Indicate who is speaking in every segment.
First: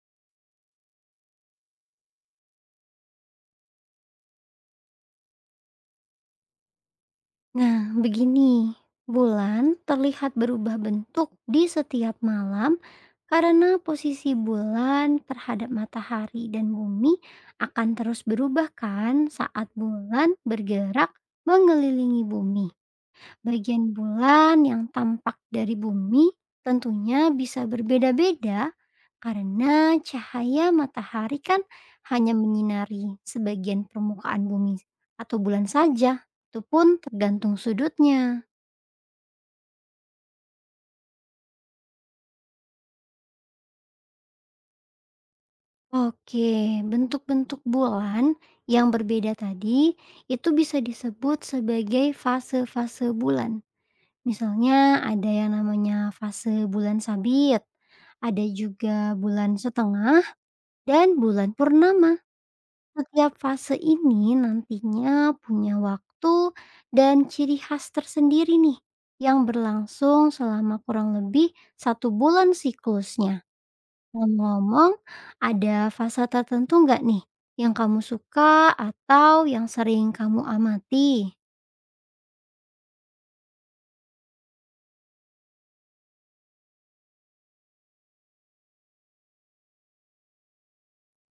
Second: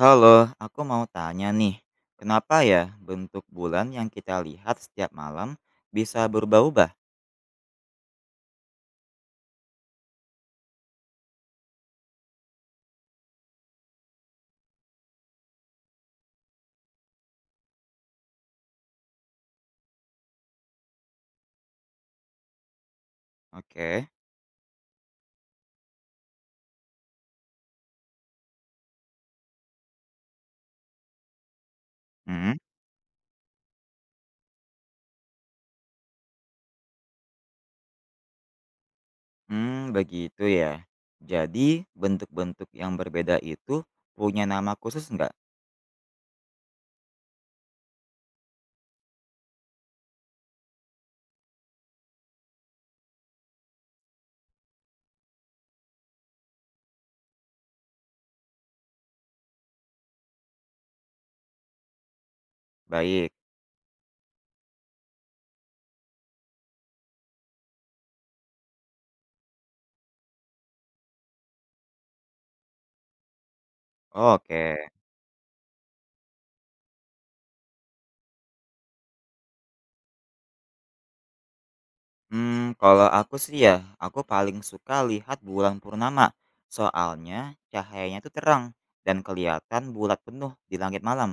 Speaker 1: Halo, aku mau tanya nih, kenapa ya bentuk bulan yang kita lihat setiap malam bisa berubah-ubah?
Speaker 2: Nah, begini, bulan terlihat berubah bentuk di setiap malam karena posisi bulan terhadap matahari dan bumi akan terus berubah kan saat bulan bergerak mengelilingi bumi. Bagian
Speaker 1: Oke.
Speaker 2: bulan yang tampak dari bumi tentunya bisa berbeda-beda karena cahaya matahari kan hanya
Speaker 1: hmm,
Speaker 2: menyinari sebagian permukaan bumi atau bulan saja. Itu pun tergantung sudutnya.
Speaker 1: Begitu ya. Jadi, bentuk-bentuk yang berbeda itu punya nama khusus nggak?
Speaker 2: Oke, bentuk-bentuk bulan yang berbeda tadi itu bisa disebut sebagai fase-fase bulan. Misalnya ada yang namanya fase bulan sabit, ada juga bulan setengah, dan bulan purnama. Setiap
Speaker 1: Baik,
Speaker 2: fase ini nantinya punya waktu dan ciri khas tersendiri nih yang berlangsung selama kurang lebih satu bulan siklusnya. Ngomong-ngomong,
Speaker 1: oke.
Speaker 2: ada fase tertentu nggak nih yang kamu suka atau yang sering kamu amati?
Speaker 1: Kalau aku sih ya, aku paling suka lihat bulan purnama. Soalnya cahayanya tuh terang dan kelihatan bulat penuh di langit malam.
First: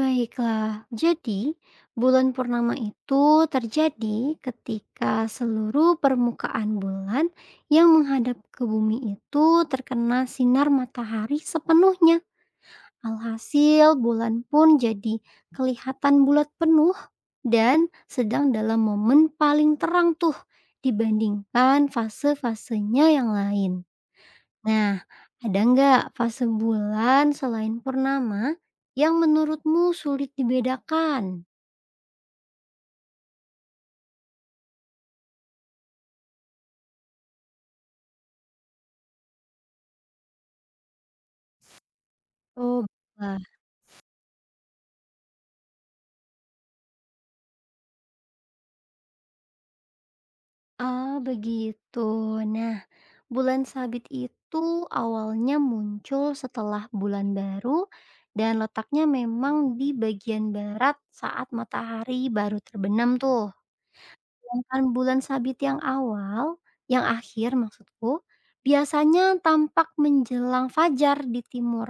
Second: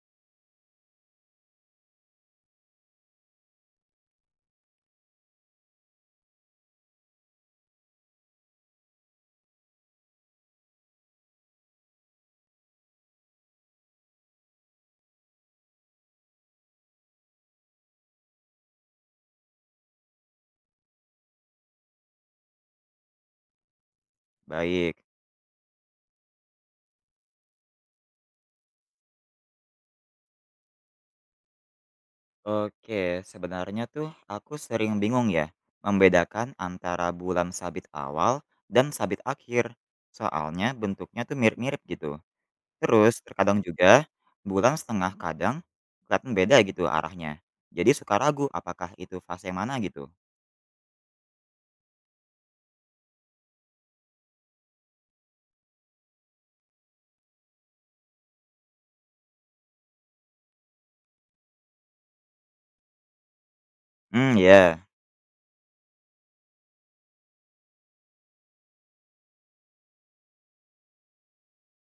Speaker 2: Baiklah, jadi bulan purnama itu terjadi ketika seluruh permukaan bulan yang menghadap ke bumi itu terkena sinar matahari sepenuhnya. Alhasil, bulan pun jadi kelihatan bulat penuh dan sedang dalam momen paling terang tuh dibandingkan fase-fasenya yang lain. Nah,
Speaker 1: Baik.
Speaker 2: ada nggak fase bulan selain purnama yang menurutmu sulit dibedakan?
Speaker 1: Oke, sebenarnya tuh aku sering bingung ya membedakan antara bulan sabit awal dan sabit akhir. Soalnya bentuknya tuh mirip-mirip gitu.
Speaker 2: Oh,
Speaker 1: Terus
Speaker 2: baiklah.
Speaker 1: terkadang juga bulan setengah kadang kelihatan beda gitu arahnya. Jadi suka ragu apakah itu fase yang mana gitu.
Speaker 2: Ah, begitu. Nah, bulan sabit itu awalnya muncul setelah bulan baru dan letaknya memang di bagian barat saat matahari baru terbenam tuh.
Speaker 1: Hmm,
Speaker 2: Sedangkan
Speaker 1: ya.
Speaker 2: bulan sabit yang awal yang akhir maksudku, biasanya tampak menjelang fajar di timur,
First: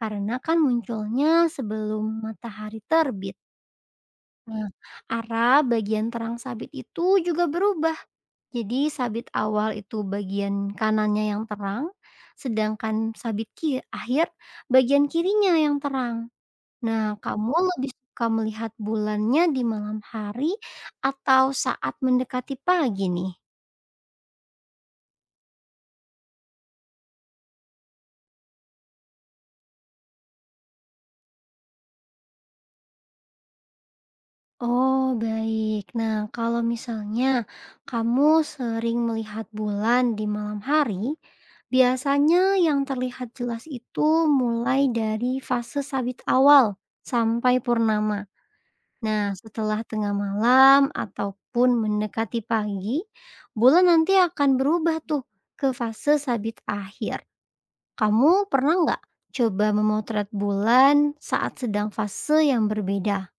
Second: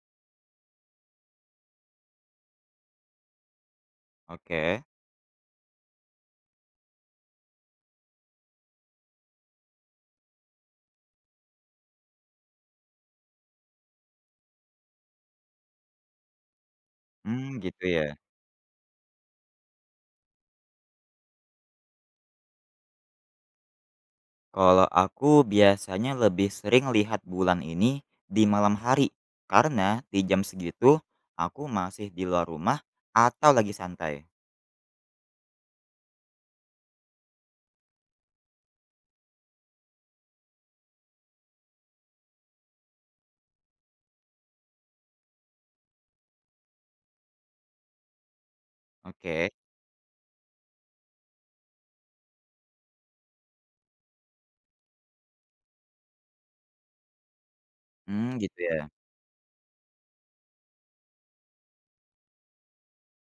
Speaker 2: karena kan munculnya sebelum matahari terbit. Nah,
Speaker 1: Oke.
Speaker 2: arah bagian terang sabit itu juga berubah. Jadi sabit awal itu bagian kanannya yang terang, sedangkan sabit akhir bagian kirinya yang terang. Nah, kamu
Speaker 1: Gitu
Speaker 2: lebih
Speaker 1: ya.
Speaker 2: suka melihat bulannya di malam hari atau saat mendekati pagi nih?
Speaker 1: Kalau aku biasanya lebih sering lihat bulan ini di malam hari, karena di jam segitu aku masih di luar rumah atau lagi santai.
Speaker 2: Oh, baik. Nah, kalau misalnya kamu sering melihat bulan di malam hari, biasanya yang terlihat jelas itu mulai dari fase sabit awal sampai purnama. Nah,
Speaker 1: Oke,
Speaker 2: setelah tengah malam ataupun mendekati pagi, bulan nanti akan berubah tuh ke fase sabit akhir. Kamu
Speaker 1: gitu
Speaker 2: pernah
Speaker 1: ya.
Speaker 2: nggak coba memotret bulan saat sedang fase yang berbeda?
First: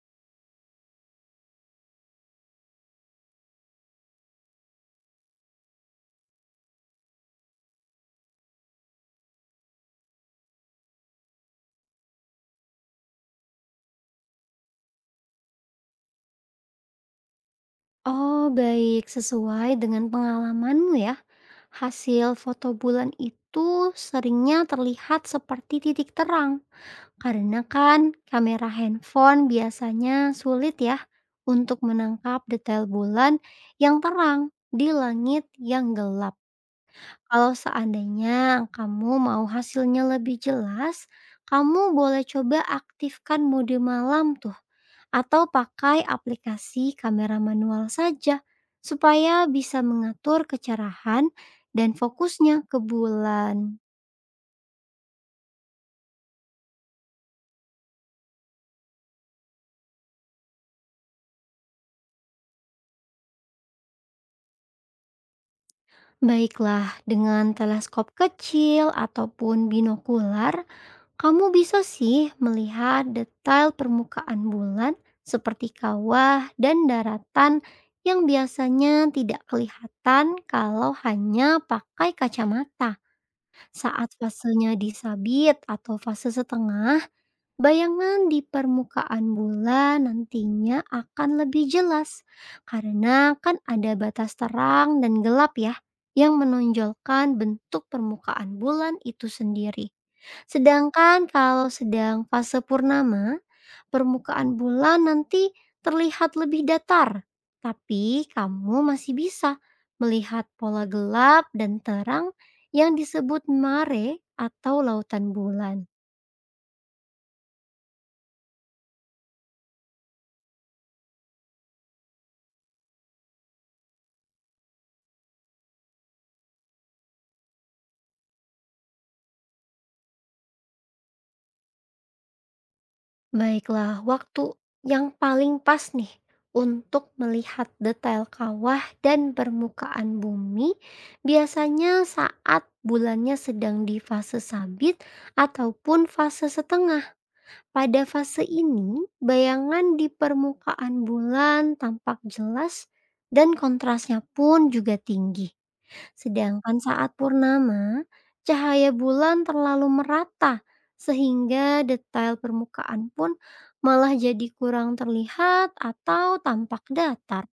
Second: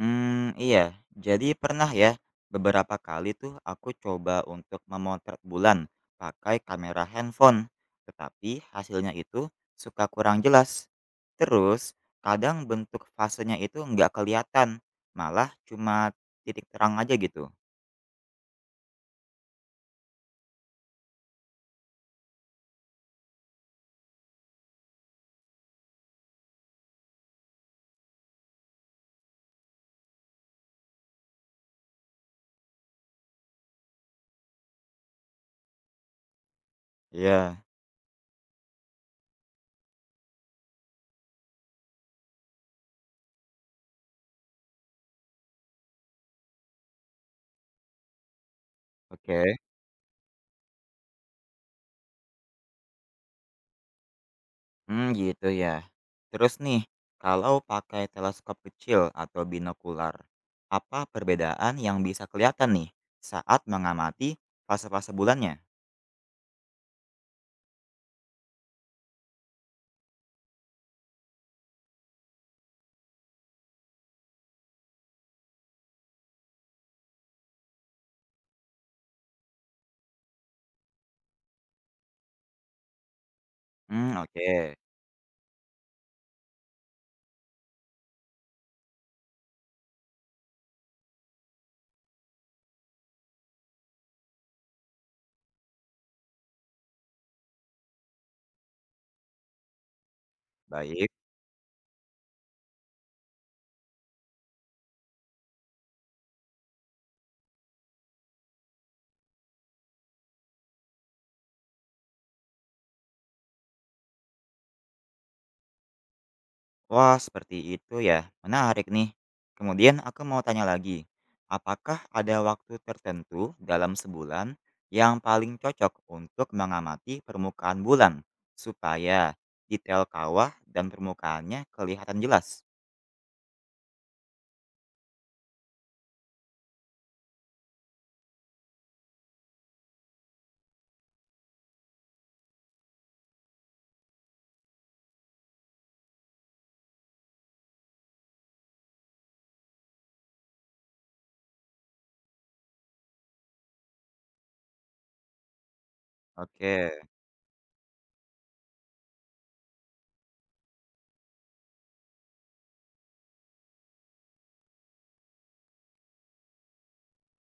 Speaker 1: Iya, jadi pernah ya beberapa kali tuh aku coba untuk memotret bulan pakai kamera handphone, tetapi hasilnya itu suka kurang jelas. Terus kadang bentuk fasenya itu nggak kelihatan, malah cuma titik terang aja gitu.
Speaker 2: Oh, baik. Sesuai dengan pengalamanmu ya, hasil foto bulan itu seringnya terlihat seperti titik terang. Karena kan kamera handphone biasanya sulit ya untuk menangkap detail bulan yang terang di langit yang gelap. Kalau
Speaker 1: Iya,
Speaker 2: seandainya kamu mau hasilnya lebih jelas, kamu boleh coba aktifkan mode malam tuh atau pakai aplikasi kamera manual saja
Speaker 1: oke.
Speaker 2: supaya bisa mengatur kecerahan dan fokusnya ke bulan.
Speaker 1: Gitu ya. Terus nih, kalau pakai teleskop kecil atau binokular, apa perbedaan yang bisa kelihatan nih saat mengamati fase-fase bulannya?
Speaker 2: Baiklah, dengan teleskop kecil ataupun binokular, kamu bisa sih melihat detail permukaan bulan seperti kawah dan daratan yang biasanya tidak kelihatan kalau hanya pakai kacamata. Saat
Speaker 1: Hmm,
Speaker 2: fasenya
Speaker 1: oke,
Speaker 2: disabit atau fase setengah, bayangan di permukaan bulan nantinya akan lebih jelas karena kan ada batas terang dan gelap ya yang menonjolkan bentuk permukaan bulan itu sendiri.
Speaker 1: baik.
Speaker 2: Sedangkan kalau sedang fase purnama, permukaan bulan nanti terlihat lebih datar, tapi kamu masih bisa melihat pola gelap dan terang yang disebut mare atau lautan bulan.
Speaker 1: Wah, seperti itu ya. Menarik nih. Kemudian aku mau tanya lagi, apakah ada waktu tertentu dalam sebulan yang paling cocok untuk mengamati permukaan bulan supaya detail kawah dan permukaannya kelihatan jelas?
Speaker 2: Baiklah, waktu yang paling pas nih untuk melihat detail kawah dan permukaan bumi biasanya saat bulannya sedang di fase sabit ataupun fase setengah. Pada fase ini, bayangan di permukaan bulan tampak jelas dan kontrasnya pun juga tinggi. Sedangkan
Speaker 1: Oke,
Speaker 2: saat purnama, cahaya bulan terlalu merata sehingga detail permukaan pun malah jadi kurang terlihat atau tampak datar.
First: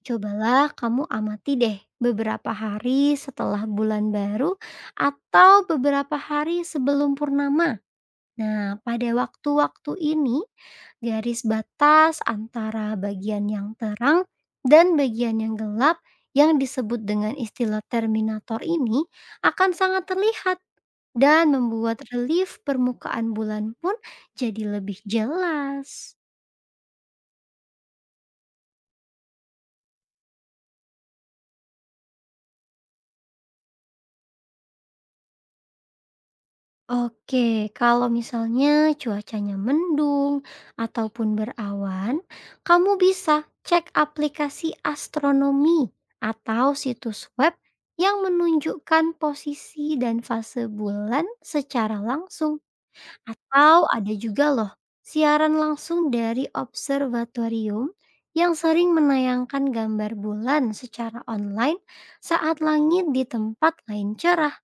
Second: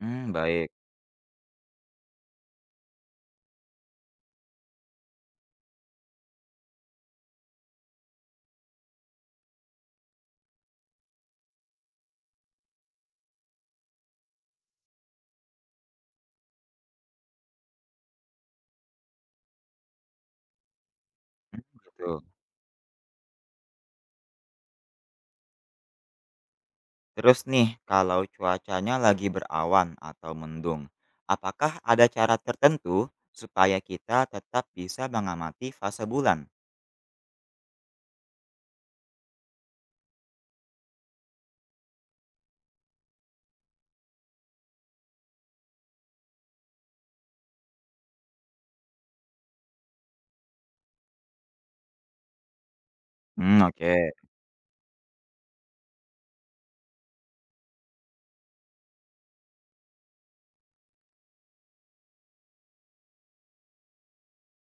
Speaker 1: hmm, baik,
Speaker 2: Cobalah kamu amati deh beberapa hari setelah bulan baru atau beberapa hari sebelum purnama. Nah, pada waktu-waktu ini, garis batas antara bagian yang terang dan bagian yang gelap yang disebut dengan istilah terminator ini akan sangat terlihat dan
Speaker 1: gitu.
Speaker 2: membuat
Speaker 1: Gitu.
Speaker 2: relief permukaan bulan pun jadi lebih jelas.
Speaker 1: Terus nih, kalau cuacanya lagi berawan atau mendung, apakah ada cara tertentu supaya kita tetap bisa mengamati fase bulan?
Speaker 2: Oke, kalau misalnya cuacanya mendung ataupun berawan, kamu bisa cek aplikasi astronomi atau situs web yang menunjukkan posisi dan fase bulan secara langsung.
Speaker 1: Hmm,
Speaker 2: Atau
Speaker 1: oke,
Speaker 2: ada juga loh siaran langsung dari observatorium yang sering menayangkan gambar bulan secara online saat langit di tempat lain cerah.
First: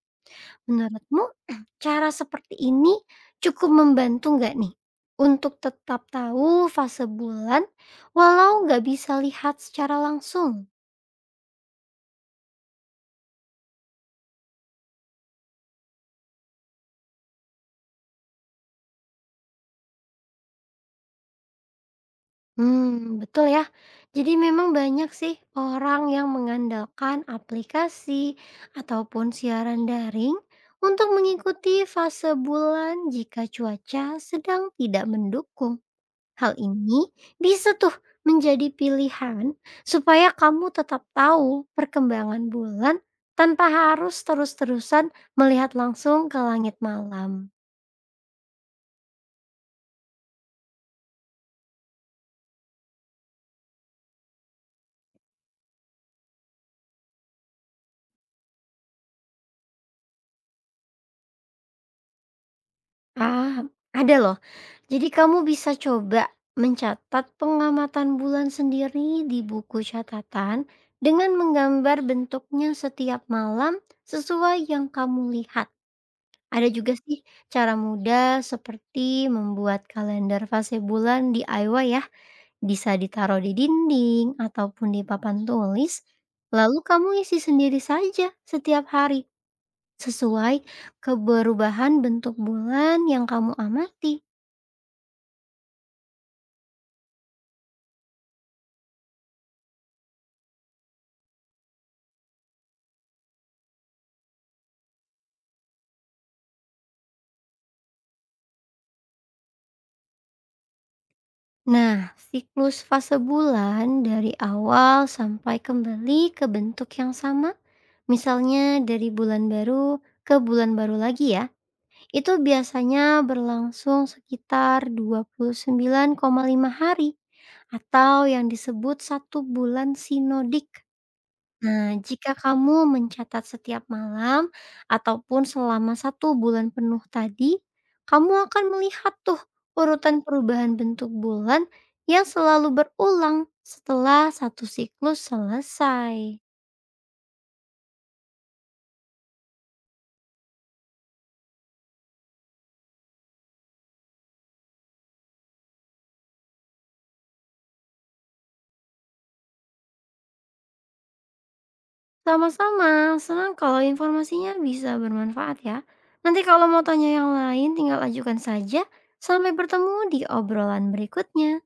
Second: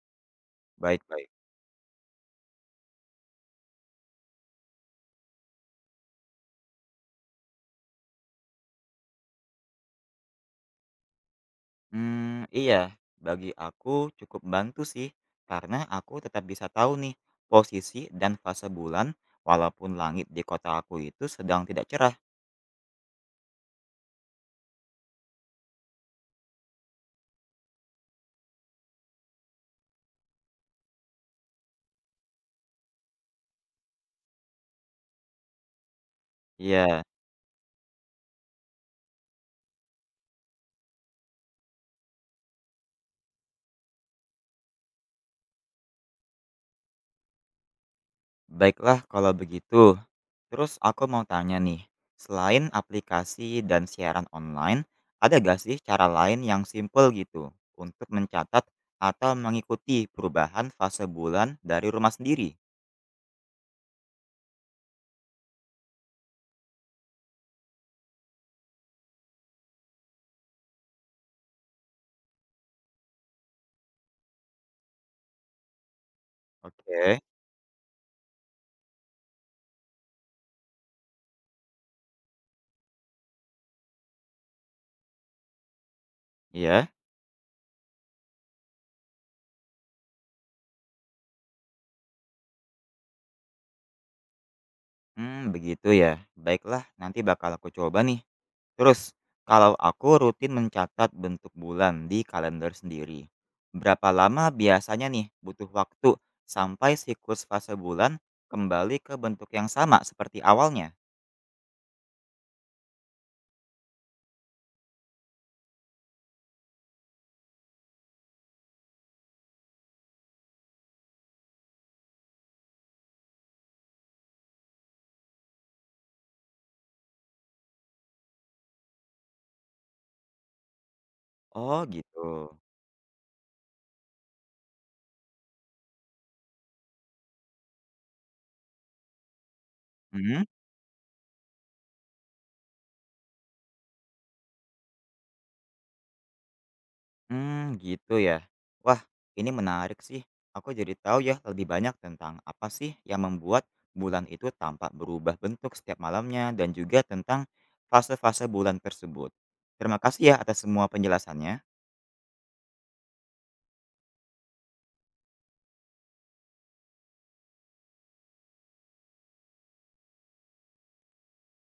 Speaker 1: baik,
Speaker 2: Menurutmu,
Speaker 1: baik.
Speaker 2: cara seperti ini cukup membantu nggak nih untuk tetap tahu fase bulan walau nggak bisa lihat secara langsung?
Speaker 1: Hmm iya, bagi aku cukup bantu sih, karena aku tetap bisa tahu nih, posisi dan fase bulan walaupun langit di kota aku itu sedang tidak cerah.
Speaker 2: Hmm, betul ya. Jadi memang banyak sih orang yang mengandalkan aplikasi ataupun siaran daring untuk mengikuti fase bulan jika cuaca sedang tidak mendukung. Hal
Speaker 1: Iya,
Speaker 2: ini bisa tuh menjadi pilihan supaya kamu tetap tahu perkembangan bulan tanpa harus terus-terusan melihat langsung ke langit malam.
Speaker 1: baiklah kalau begitu. Terus aku mau tanya nih, selain aplikasi dan siaran online, ada gak sih cara lain yang simpel gitu untuk mencatat atau mengikuti perubahan fase bulan dari rumah sendiri?
Speaker 2: Ah, ada loh. Jadi kamu bisa coba mencatat pengamatan bulan sendiri di buku catatan dengan menggambar bentuknya setiap malam sesuai yang kamu lihat. Ada juga
Speaker 1: Oke,
Speaker 2: sih cara mudah seperti membuat kalender fase bulan DIY ya. Bisa ditaruh di dinding ataupun di papan tulis, lalu
Speaker 1: iya.
Speaker 2: kamu isi sendiri saja setiap hari sesuai keberubahan bentuk bulan yang kamu amati.
Speaker 1: Hmm, begitu ya. Baiklah, nanti bakal aku coba nih. Terus, kalau aku rutin mencatat bentuk bulan di kalender sendiri, berapa lama biasanya nih butuh waktu sampai siklus fase bulan kembali ke bentuk yang sama seperti awalnya?
Speaker 2: Nah, siklus fase bulan dari awal sampai kembali ke bentuk yang sama, misalnya dari bulan baru ke bulan baru lagi ya. Itu biasanya berlangsung sekitar 29,5 hari atau yang disebut satu bulan sinodik.
Speaker 1: Oh
Speaker 2: Nah,
Speaker 1: gitu,
Speaker 2: jika kamu mencatat setiap malam ataupun selama satu bulan penuh tadi, kamu akan melihat tuh urutan
Speaker 1: mhm,
Speaker 2: perubahan bentuk bulan yang selalu berulang setelah satu siklus selesai.
Speaker 1: mmm, gitu ya. Wah, ini menarik sih, aku jadi tahu ya lebih banyak tentang apa sih yang membuat bulan itu tampak berubah bentuk setiap malamnya dan juga tentang fase-fase bulan tersebut. Terima kasih ya atas semua penjelasannya.
Speaker 2: Sama-sama, senang kalau informasinya bisa bermanfaat ya. Nanti kalau mau tanya yang lain tinggal ajukan saja. Sampai bertemu di obrolan berikutnya.